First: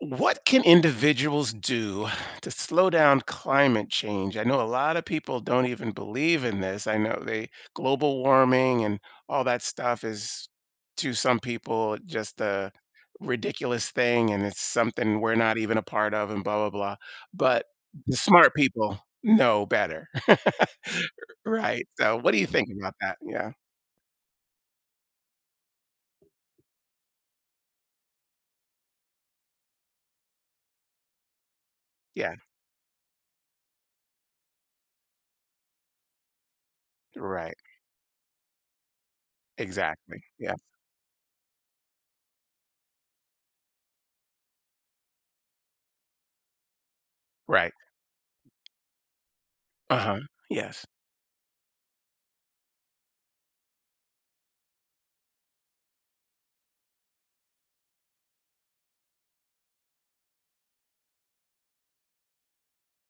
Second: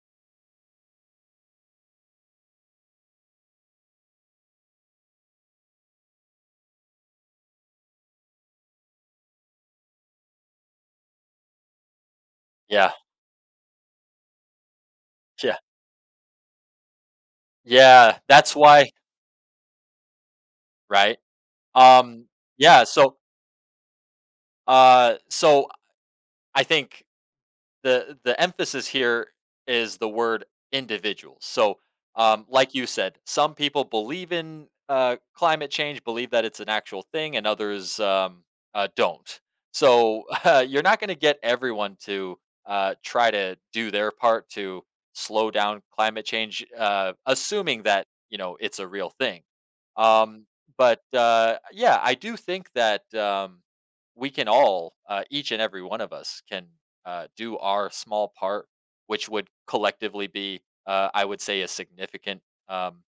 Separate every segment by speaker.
Speaker 1: What can individuals do to slow down climate change? I know a lot of people don't even believe in this. I know they global warming and all that stuff is to some people just a
Speaker 2: Yeah,
Speaker 1: ridiculous thing, and it's something we're not
Speaker 2: yeah,
Speaker 1: even a part of and blah blah blah. But the
Speaker 2: yeah,
Speaker 1: smart
Speaker 2: that's why,
Speaker 1: people know better.
Speaker 2: right?
Speaker 1: Right. So
Speaker 2: Um,
Speaker 1: what do you think
Speaker 2: yeah,
Speaker 1: about that?
Speaker 2: so,
Speaker 1: Yeah.
Speaker 2: so I think the emphasis here is the word individuals. So,
Speaker 1: Yeah.
Speaker 2: like you said, some people believe in climate change, believe that it's an actual thing, and
Speaker 1: Right.
Speaker 2: others don't.
Speaker 1: Exactly.
Speaker 2: So,
Speaker 1: Yeah.
Speaker 2: you're not going to get everyone to try to do their part to slow down climate change,
Speaker 1: Right.
Speaker 2: assuming that you know it's a real thing.
Speaker 1: Uh-huh.
Speaker 2: Um,
Speaker 1: Yes.
Speaker 2: but yeah, I do think that we can all, each and every one of us, can do our small part, which would collectively be, I would say, a significant um,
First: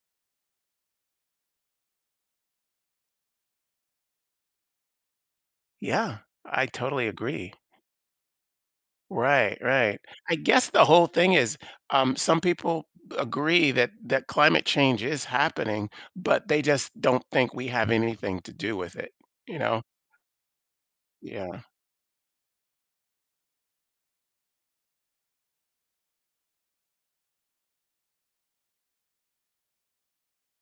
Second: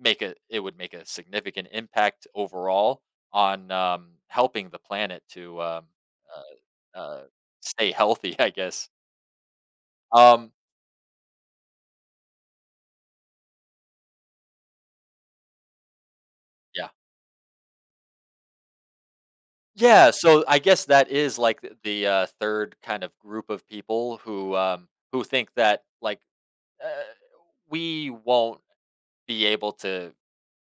Speaker 2: make a it would make a significant impact overall on, helping the planet to
Speaker 1: Yeah. I
Speaker 2: uh,
Speaker 1: totally
Speaker 2: uh,
Speaker 1: agree.
Speaker 2: stay healthy. I guess.
Speaker 1: Right, right. I
Speaker 2: Um,
Speaker 1: guess the whole thing is, some people agree that climate change is happening, but they
Speaker 2: yeah,
Speaker 1: just don't think we have anything to do with it, you know?
Speaker 2: yeah. So I guess that is like
Speaker 1: Yeah.
Speaker 2: the third kind of group of people who think that like uh, we won't be able to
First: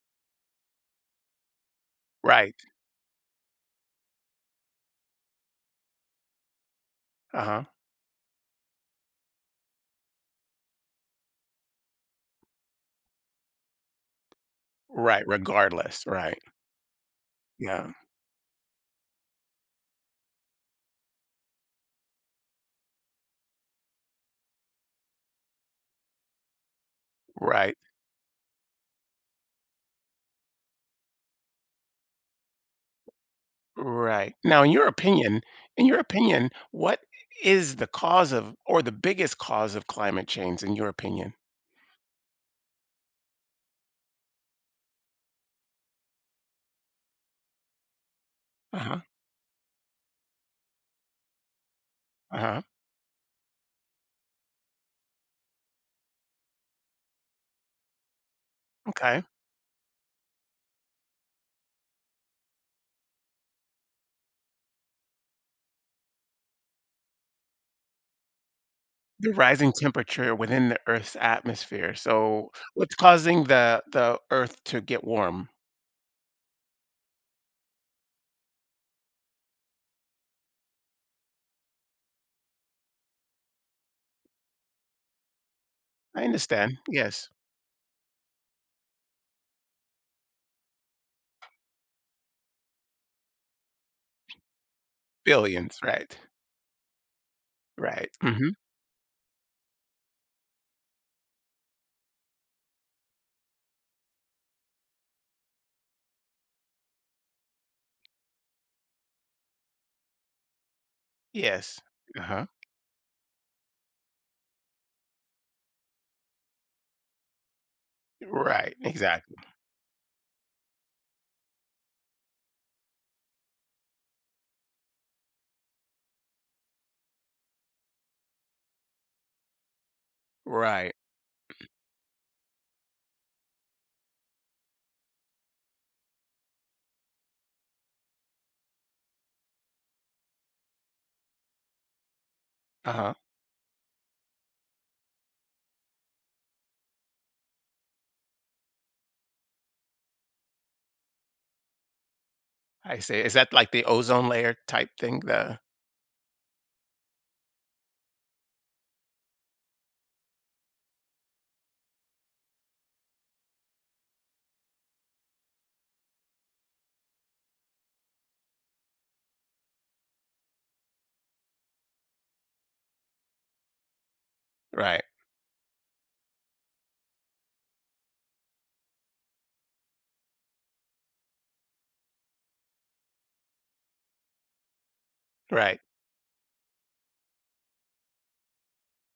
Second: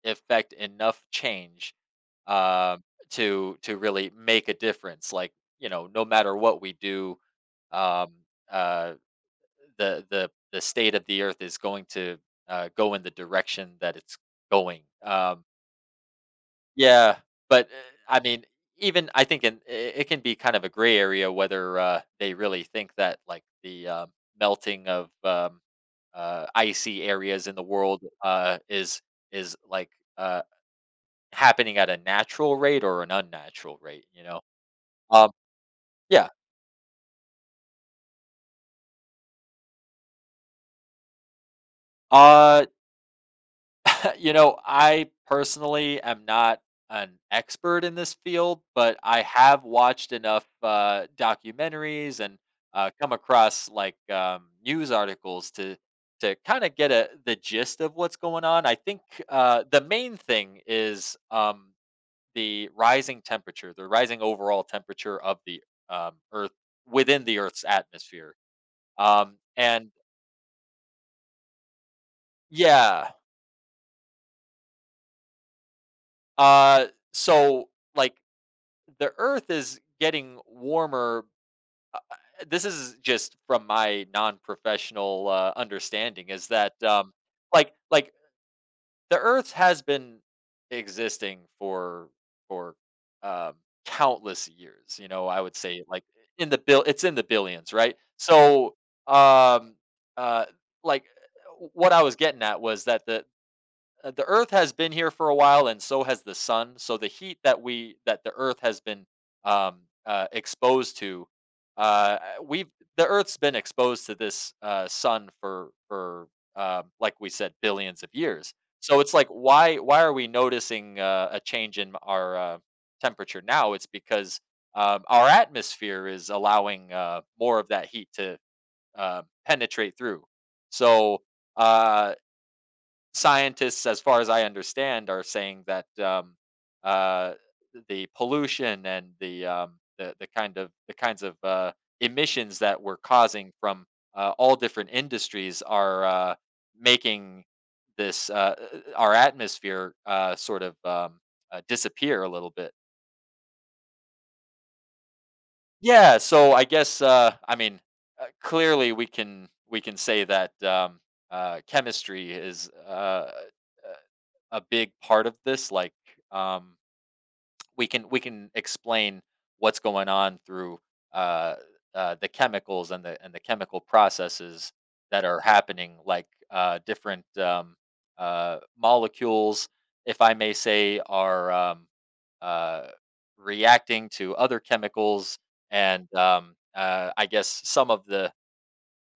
Speaker 2: effect enough change,
Speaker 1: Right.
Speaker 2: um, to really make a difference. Like, you know, no matter what we do,
Speaker 1: Uh-huh.
Speaker 2: um, uh, the state of the earth is going to go in the direction that it's going.
Speaker 1: Right, regardless, right.
Speaker 2: Yeah, but
Speaker 1: Yeah.
Speaker 2: I mean, even I think in, it can be kind of a gray area whether they really think that like the, melting of icy areas in the
Speaker 1: Right.
Speaker 2: world is is Uh, happening at a natural rate or an unnatural rate, you
Speaker 1: Right.
Speaker 2: know?
Speaker 1: Now,
Speaker 2: Um,
Speaker 1: in your
Speaker 2: yeah,
Speaker 1: opinion, what is the cause of or the biggest cause of climate change in your opinion?
Speaker 2: uh, you know, I personally am not an expert in this field, but
Speaker 1: Uh-huh.
Speaker 2: I have watched enough, documentaries and,
Speaker 1: Uh-huh.
Speaker 2: come across, like, news articles to kinda get a the gist of what's going on. I think,
Speaker 1: Okay.
Speaker 2: the main thing is, the rising temperature, the rising overall temperature of the, Earth within the Earth's atmosphere.
Speaker 1: The
Speaker 2: Um,
Speaker 1: rising
Speaker 2: and
Speaker 1: temperature within the Earth's atmosphere. So, what's
Speaker 2: yeah,
Speaker 1: causing the Earth to get warm?
Speaker 2: uh, so like the Earth is getting warmer. This is just from my non-professional
Speaker 1: I
Speaker 2: understanding is
Speaker 1: understand.
Speaker 2: that, um,
Speaker 1: Yes.
Speaker 2: like like the Earth has been existing for for um, countless years. You know, I would
Speaker 1: Billions,
Speaker 2: say like
Speaker 1: right.
Speaker 2: in the bill, it's in the billions, right?
Speaker 1: Right. Mhm.
Speaker 2: So um, uh, like, what I was getting at was that the, the earth has been here for a while, and so has the sun. So the heat that we that the earth has been, um, exposed to,
Speaker 1: Yes.
Speaker 2: uh,
Speaker 1: Uh-huh.
Speaker 2: we've the earth's been exposed to this sun for like we said billions of years,
Speaker 1: Right,
Speaker 2: so it's like
Speaker 1: exactly.
Speaker 2: why are we noticing a change in our temperature now? It's because, our atmosphere is allowing more of that heat to penetrate through.
Speaker 1: Right.
Speaker 2: So uh, scientists, as far as I understand, are saying that uh, the pollution and the, the kinds of emissions that we're
Speaker 1: Uh-huh.
Speaker 2: causing from all different industries are making this, our atmosphere sort of disappear a little bit.
Speaker 1: I see. Is that like the ozone layer type thing? The
Speaker 2: Yeah, so I guess, I mean, clearly we can say that, chemistry is. Uh, a big part of this. Like, um, we can explain what's going on through, uh, the chemicals and the chemical processes
Speaker 1: right,
Speaker 2: that are happening, like different, molecules, if I may say, are uh, reacting to other chemicals,
Speaker 1: right.
Speaker 2: and I guess some of the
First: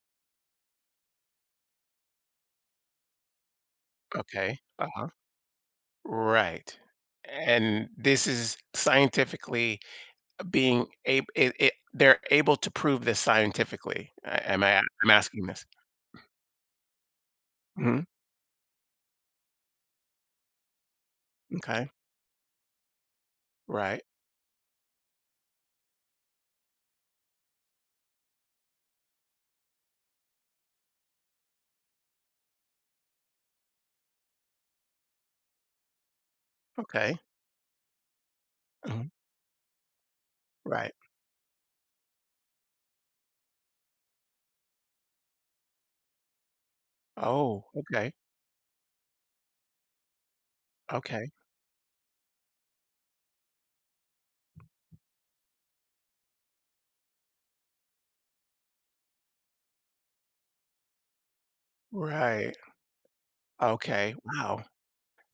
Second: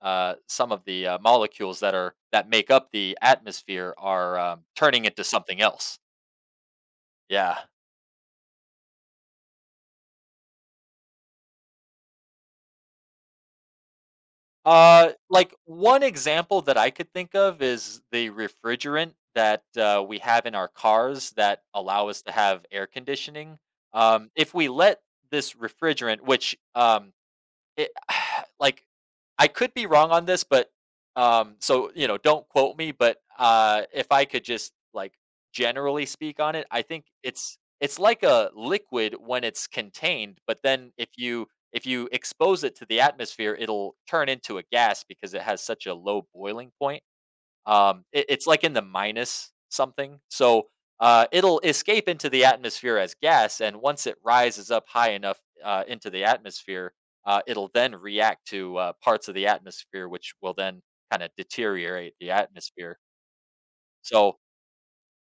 Speaker 2: molecules that are that make up the atmosphere are
Speaker 1: Okay.
Speaker 2: turning
Speaker 1: Uh-huh.
Speaker 2: into something else.
Speaker 1: Right.
Speaker 2: Yeah.
Speaker 1: And this is scientifically being able. It they're able to prove this scientifically. A am I'm asking
Speaker 2: Like
Speaker 1: this.
Speaker 2: one example that I could think of is
Speaker 1: Mhm.
Speaker 2: the refrigerant that we have in our cars that
Speaker 1: Okay.
Speaker 2: allow us to have air conditioning.
Speaker 1: Right.
Speaker 2: If we let this refrigerant, which it like, I could be wrong on this, but, so, you know, don't quote me, but, if I could just, like, generally speak on it, I think
Speaker 1: Okay.
Speaker 2: it's like a
Speaker 1: Mhm.
Speaker 2: liquid when it's contained, but then
Speaker 1: Right.
Speaker 2: if you expose it to the atmosphere, it'll turn into a gas because it has such a low boiling point.
Speaker 1: Oh, okay.
Speaker 2: It's like in the minus something. So
Speaker 1: Okay.
Speaker 2: it'll escape into the atmosphere as gas, and once it rises up high enough into the atmosphere, it'll then react to parts of the atmosphere, which will then kind of deteriorate the
Speaker 1: Right.
Speaker 2: atmosphere.
Speaker 1: Okay.
Speaker 2: So,
Speaker 1: Wow.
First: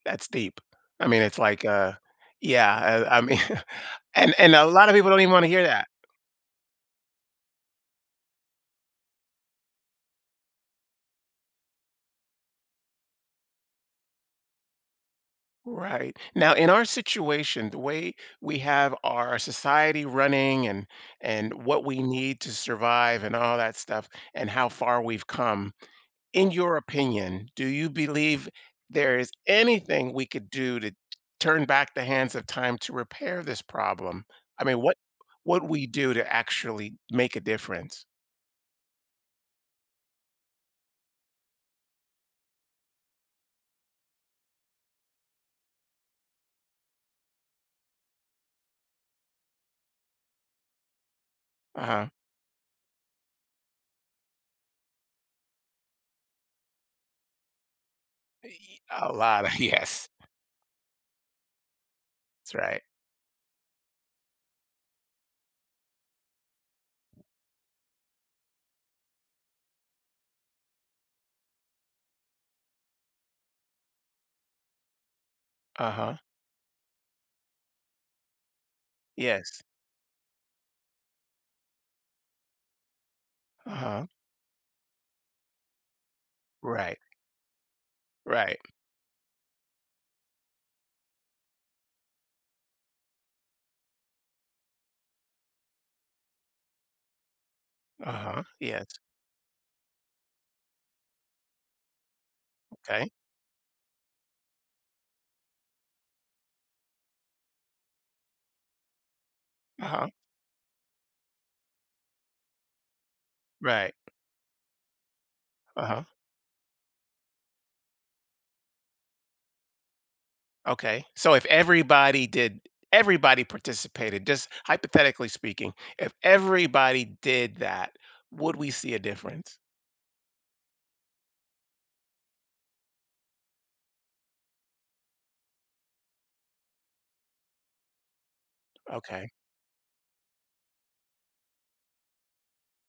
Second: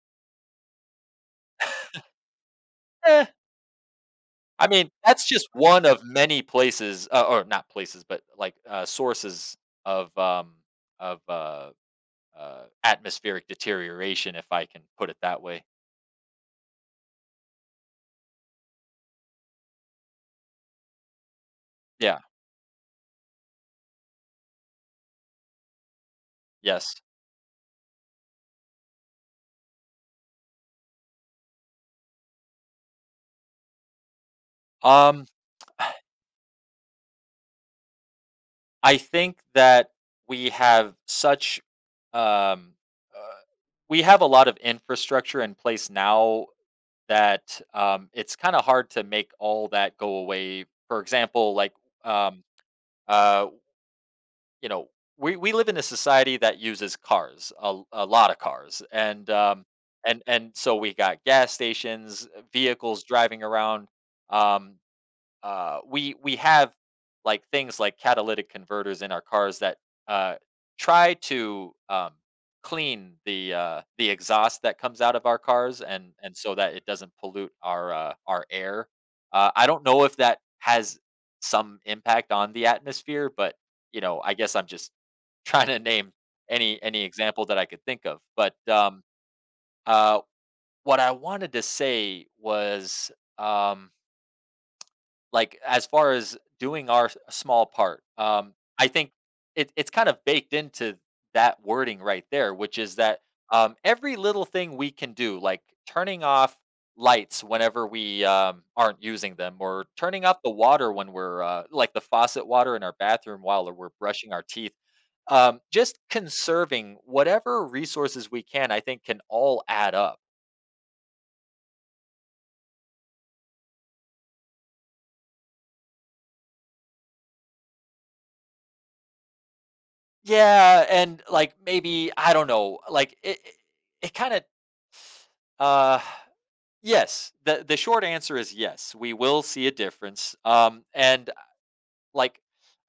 Speaker 1: That's deep. I mean, it's like, yeah, I
Speaker 2: eh,
Speaker 1: mean, and a
Speaker 2: I
Speaker 1: lot
Speaker 2: mean,
Speaker 1: of people don't
Speaker 2: that's
Speaker 1: even want to
Speaker 2: just
Speaker 1: hear
Speaker 2: one
Speaker 1: that.
Speaker 2: of many places, or not places, but like sources of of uh, atmospheric deterioration, if I can put it that way.
Speaker 1: Right. Now, in our situation, the way we have our society running and what we
Speaker 2: Yeah.
Speaker 1: need to survive and all that stuff and how far we've come, in your
Speaker 2: Yes.
Speaker 1: opinion, do you believe there is anything we could do to turn back the hands of time to repair this problem? I mean,
Speaker 2: Um,
Speaker 1: what we do to actually make a difference?
Speaker 2: I think that we have such, um, uh, we have a lot of infrastructure in place now that, it's kind of hard to make all that go away. For example, like,
Speaker 1: Uh-huh.
Speaker 2: um, uh, you know, we live in a society that uses cars, a lot of cars,
Speaker 1: A lot of, yes.
Speaker 2: and so we got gas stations,
Speaker 1: That's right.
Speaker 2: vehicles driving around. Um, we have like things like catalytic converters in our cars that uh, try to clean the, the exhaust that comes out of our cars and
Speaker 1: Uh-huh.
Speaker 2: so that it doesn't pollute our, our air.
Speaker 1: Yes.
Speaker 2: I don't know if that has some impact on the atmosphere, but you
Speaker 1: Uh-huh.
Speaker 2: know, I guess I'm just trying to name
Speaker 1: Right.
Speaker 2: any example that I could think of. But
Speaker 1: Right.
Speaker 2: uh, what I wanted to say was. Um, like, as far as doing our s small part,
Speaker 1: Uh-huh. Yes.
Speaker 2: I think it's kind of baked into that wording right there, which is
Speaker 1: Okay.
Speaker 2: that, every little thing we can do, like turning off lights whenever we, aren't using them, or
Speaker 1: Uh-huh.
Speaker 2: turning off the water when we're, the faucet water in our bathroom while we're
Speaker 1: Right.
Speaker 2: brushing our teeth, just
Speaker 1: Uh-huh.
Speaker 2: conserving whatever resources we can, I think, can all add up.
Speaker 1: Okay. So if everybody did, everybody participated, just hypothetically speaking, if everybody did that, would we see a difference?
Speaker 2: Yeah, and, like, maybe I don't know, like, it kinda Uh, yes. The short answer is yes, we
Speaker 1: Okay.
Speaker 2: will see a difference, and, like,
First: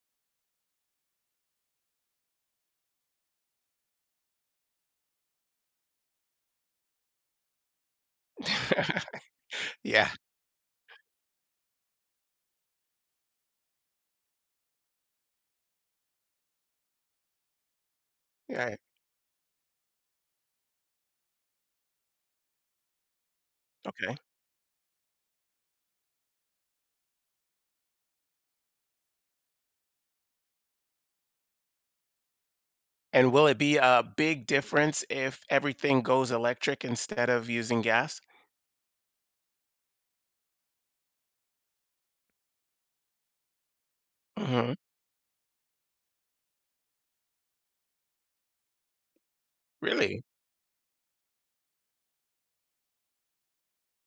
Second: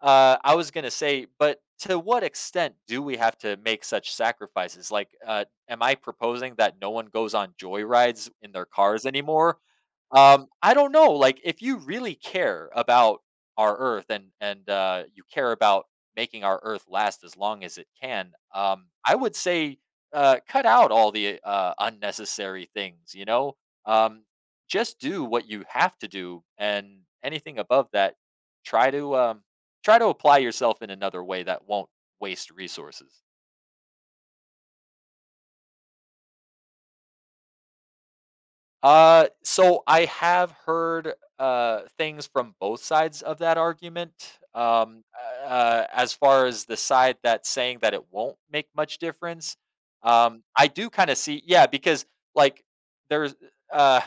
Speaker 2: I was gonna say, but to what extent do we have to make such sacrifices? Like, am I proposing that no one goes on joyrides in their cars anymore?
Speaker 1: Yeah.
Speaker 2: I don't know, like, if you really care about our Earth and you care about making our Earth last as long as it can,
Speaker 1: Yeah.
Speaker 2: I would say, cut out all the, unnecessary things, you know?
Speaker 1: Okay.
Speaker 2: Um, just do what you have to do, and anything above that, try to, try to apply yourself in another way that won't waste resources.
Speaker 1: And will it be a big difference if everything goes electric instead of using gas?
Speaker 2: So I have heard things from both sides of that argument.
Speaker 1: Hmm.
Speaker 2: As far as the side that's saying that it won't make much difference,
Speaker 1: Really?
Speaker 2: I do kind of see, yeah, because like there's, uh,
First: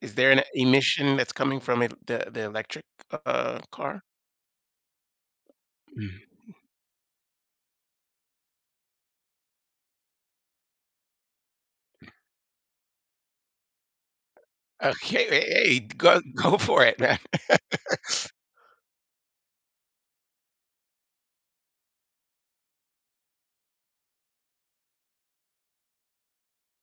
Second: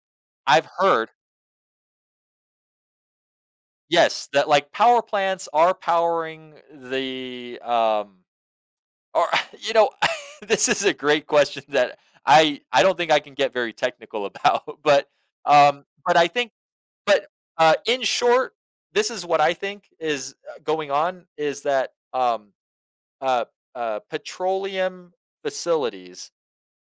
Speaker 1: Is there an
Speaker 2: I've heard,
Speaker 1: emission that's coming from it, the electric car?
Speaker 2: yes, that like power plants are
Speaker 1: Mm.
Speaker 2: powering the, or you know, this is a great question that I don't think I can get very technical about,
Speaker 1: Okay. Hey, hey,
Speaker 2: but
Speaker 1: go
Speaker 2: I think
Speaker 1: go for it, man.
Speaker 2: But, in short, this is what I think is, going on is that, uh, petroleum facilities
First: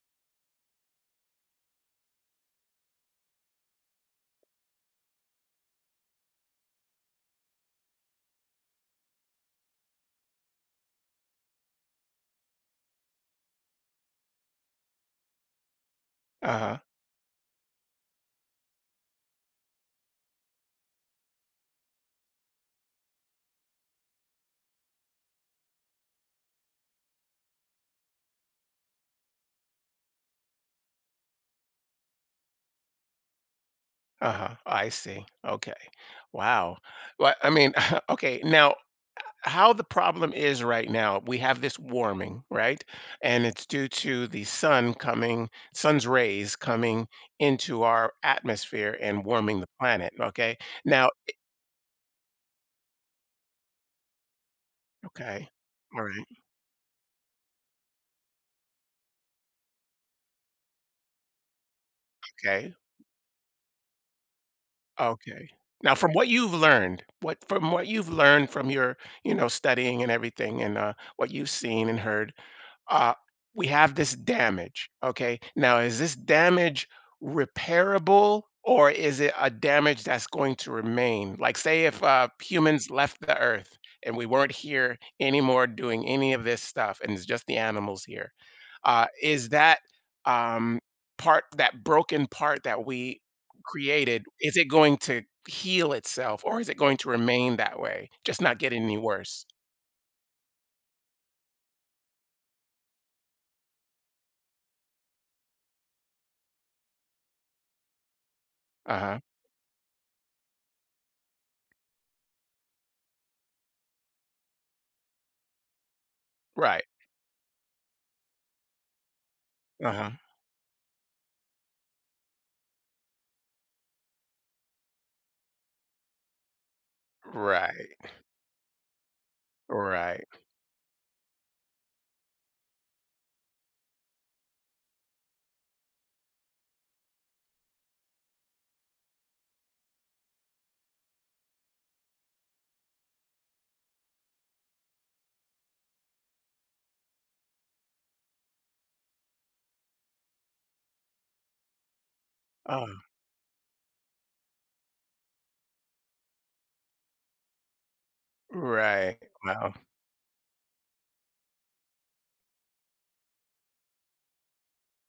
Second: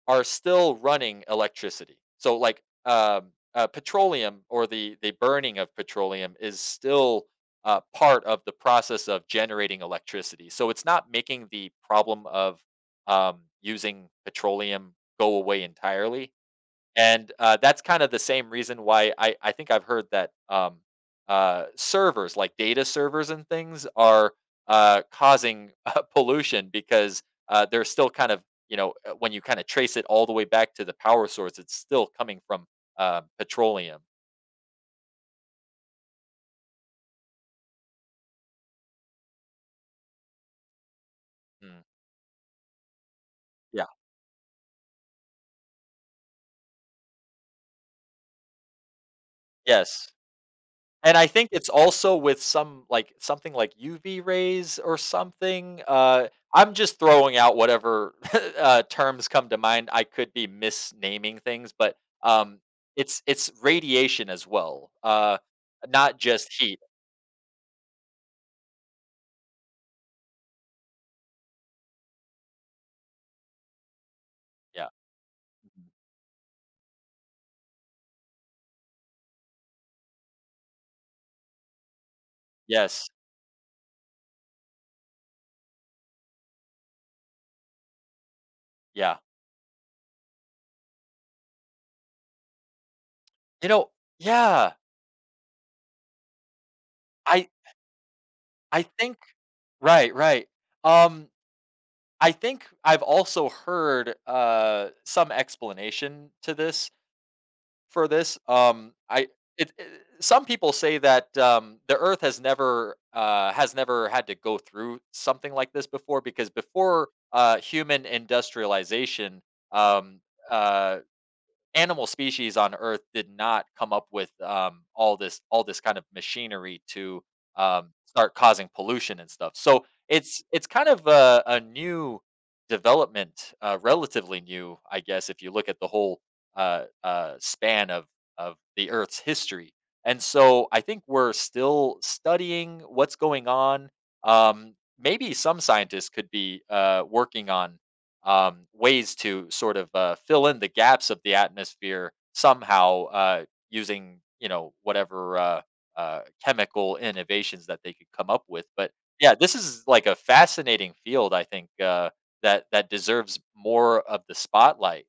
Speaker 2: are still running electricity. So, like, petroleum or the, burning of petroleum is still, part of the process of generating electricity. So it's not making the problem of, using petroleum go away entirely.
Speaker 1: Uh.
Speaker 2: And, that's kind of the same reason why I think I've heard that, servers, like data servers and things are, causing, pollution because, they're still kind of, you know, when you kinda trace it all the way back to the power source, it's still coming from, petroleum.
Speaker 1: Uh-huh. I see. Okay. Wow. Well, I mean, okay. Now, how the problem is right now, we have this
Speaker 2: Mm.
Speaker 1: warming, right? And it's
Speaker 2: Yeah.
Speaker 1: due to the sun coming, sun's rays coming into our atmosphere and warming the
Speaker 2: Yes.
Speaker 1: planet. Okay. Now,
Speaker 2: And I think it's also with some, like something like UV rays or
Speaker 1: okay.
Speaker 2: something,
Speaker 1: All right.
Speaker 2: I'm just throwing out whatever, terms come to mind. I could be misnaming things, but, um,
Speaker 1: Okay.
Speaker 2: it's radiation as well,
Speaker 1: Okay. Now, from
Speaker 2: not
Speaker 1: what
Speaker 2: just
Speaker 1: you've
Speaker 2: heat.
Speaker 1: learned, what from what you've learned from your, you know, studying and everything, and what you've seen and heard, uh, we have this
Speaker 2: Yeah.
Speaker 1: damage. Okay. Now, is this damage repairable or is it a damage that's going to remain? Like, say, if humans
Speaker 2: Yes.
Speaker 1: left the earth and we weren't here anymore doing any of this stuff and it's just the animals here,
Speaker 2: Yeah.
Speaker 1: is that um, part, that broken part that we
Speaker 2: You know,
Speaker 1: created, is it
Speaker 2: yeah.
Speaker 1: going to heal itself or is it going to
Speaker 2: I
Speaker 1: remain that way, just not get
Speaker 2: I
Speaker 1: any
Speaker 2: think
Speaker 1: worse?
Speaker 2: right, right. Um, I think I've also heard, some explanation to this.
Speaker 1: Uh huh.
Speaker 2: Some people say that the Earth has never had to go through something like this before, because
Speaker 1: Right.
Speaker 2: before human industrialization,
Speaker 1: Uh huh.
Speaker 2: um, uh, animal species on earth did not come up with all this kind of machinery to
Speaker 1: Right.
Speaker 2: start causing pollution and stuff, so
Speaker 1: Right.
Speaker 2: it's kind of a new development, relatively new, I guess, if you look at the whole span of the earth's history, and so I think we're still studying what's going on. um, Maybe some scientists could be working on ways to sort of fill in the gaps of the atmosphere
Speaker 1: Oh,
Speaker 2: somehow, using you know whatever chemical innovations that they could come up with. But
Speaker 1: right.
Speaker 2: yeah, this
Speaker 1: Wow.
Speaker 2: is like a fascinating field. I think that that deserves more of the spotlight.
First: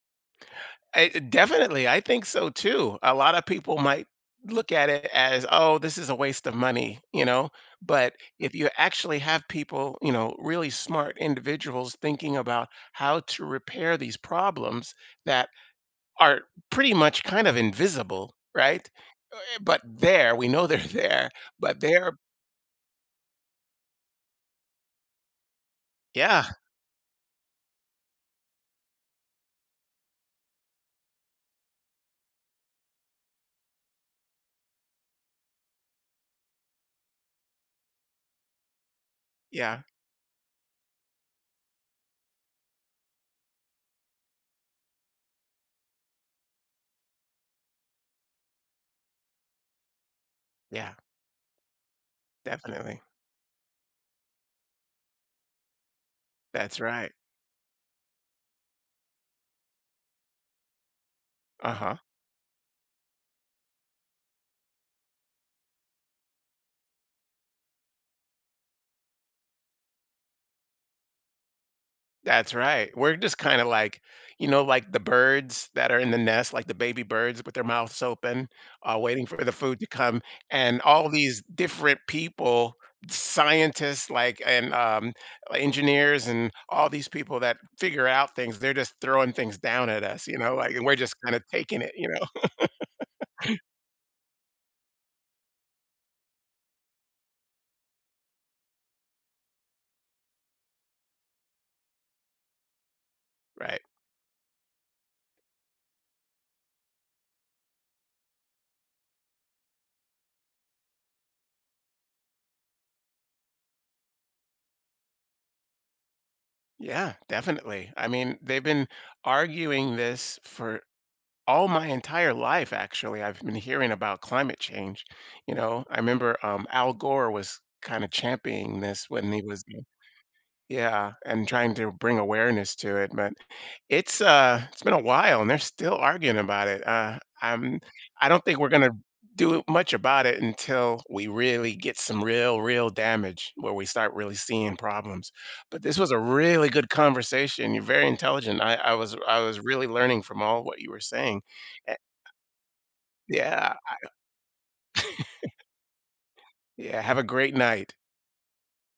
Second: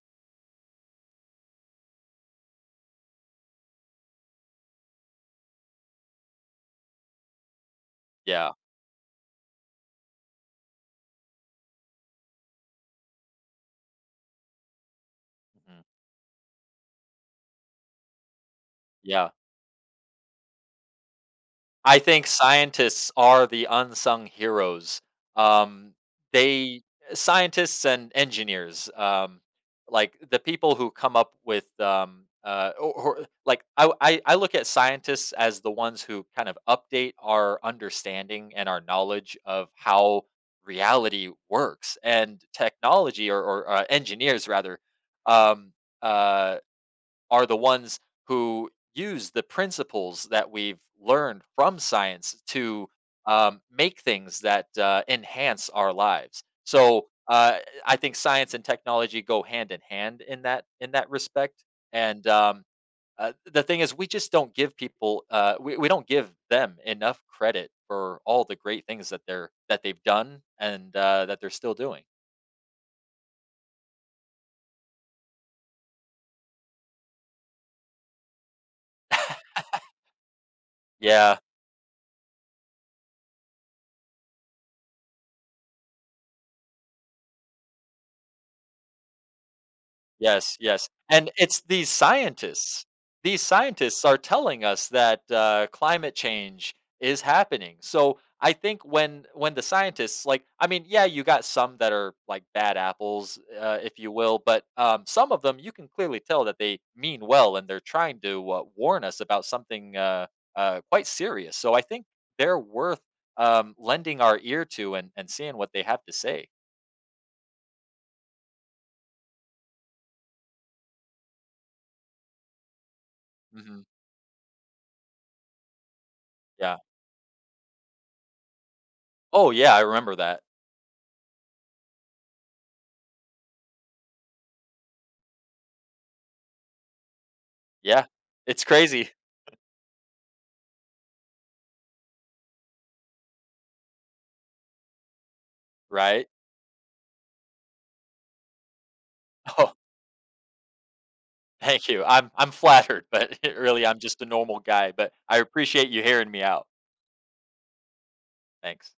Speaker 1: I definitely, I think so too. A lot of people might look at it as, "Oh, this is a waste of money," you know? But
Speaker 2: Yeah,
Speaker 1: if you actually have people, you know, really smart individuals thinking about how to repair these problems that
Speaker 2: mhm,
Speaker 1: are pretty much kind of invisible, right?
Speaker 2: yeah.
Speaker 1: Eh, but there, we know they're there, but
Speaker 2: I
Speaker 1: they're
Speaker 2: think scientists are the unsung heroes. Um,
Speaker 1: yeah,
Speaker 2: they Scientists and engineers, like the people who come up with like I look at scientists as the ones who kind of update our understanding and our knowledge of
Speaker 1: yeah,
Speaker 2: how reality works and technology or, engineers rather, um, uh, are the ones who use the principles that we've
Speaker 1: yeah,
Speaker 2: learned from science to
Speaker 1: definitely.
Speaker 2: make things that enhance our lives.
Speaker 1: That's
Speaker 2: So
Speaker 1: right.
Speaker 2: I think science and technology go hand in hand in that respect.
Speaker 1: Uh-huh.
Speaker 2: And the thing is, we just don't give people we don't give them enough credit for all the great things that they've done, and that they're still doing.
Speaker 1: That's right. We're just kinda like, you know, like the birds that are in the nest, like the baby birds with their mouths open, waiting for the food to come, and all
Speaker 2: Yeah,
Speaker 1: these different people, scientists, like, and, engineers and all these people that figure out things, they're just throwing things down at us, you know,
Speaker 2: yes,
Speaker 1: like, and we're just
Speaker 2: and
Speaker 1: kinda
Speaker 2: it's
Speaker 1: taking
Speaker 2: these
Speaker 1: it, you know?
Speaker 2: scientists. These scientists are telling us that, climate change is happening, so I think when the scientists like I mean, yeah, you got some that are, like, bad apples,
Speaker 1: Right.
Speaker 2: if you will, but, some of them, you can clearly tell that they mean well, and they're trying to, warn us about something, quite serious, so I think they're worth, lending our ear to, and seeing what they have to say.
Speaker 1: Yeah, definitely. I mean, they've been arguing this for all my entire life. Actually, I've been
Speaker 2: Mhm,
Speaker 1: hearing about climate change. You know, I remember,
Speaker 2: yeah.
Speaker 1: Al Gore was kind of championing this when he
Speaker 2: Oh,
Speaker 1: was
Speaker 2: yeah, I remember that.
Speaker 1: yeah and trying to bring awareness to it. But it's been a while and they're still arguing about it. I'm,
Speaker 2: Yeah,
Speaker 1: I don't think
Speaker 2: it's
Speaker 1: we're gonna
Speaker 2: crazy,
Speaker 1: do much about it until we really get some real real damage where we start really seeing problems. But this was a
Speaker 2: right?
Speaker 1: really good conversation. You're very intelligent. I was
Speaker 2: Oh,
Speaker 1: really learning from all what you were saying.
Speaker 2: thank you. I'm flattered, but
Speaker 1: Yeah.
Speaker 2: really I'm just a normal guy, but I appreciate you hearing me out.
Speaker 1: Yeah, have a great night.
Speaker 2: Thanks.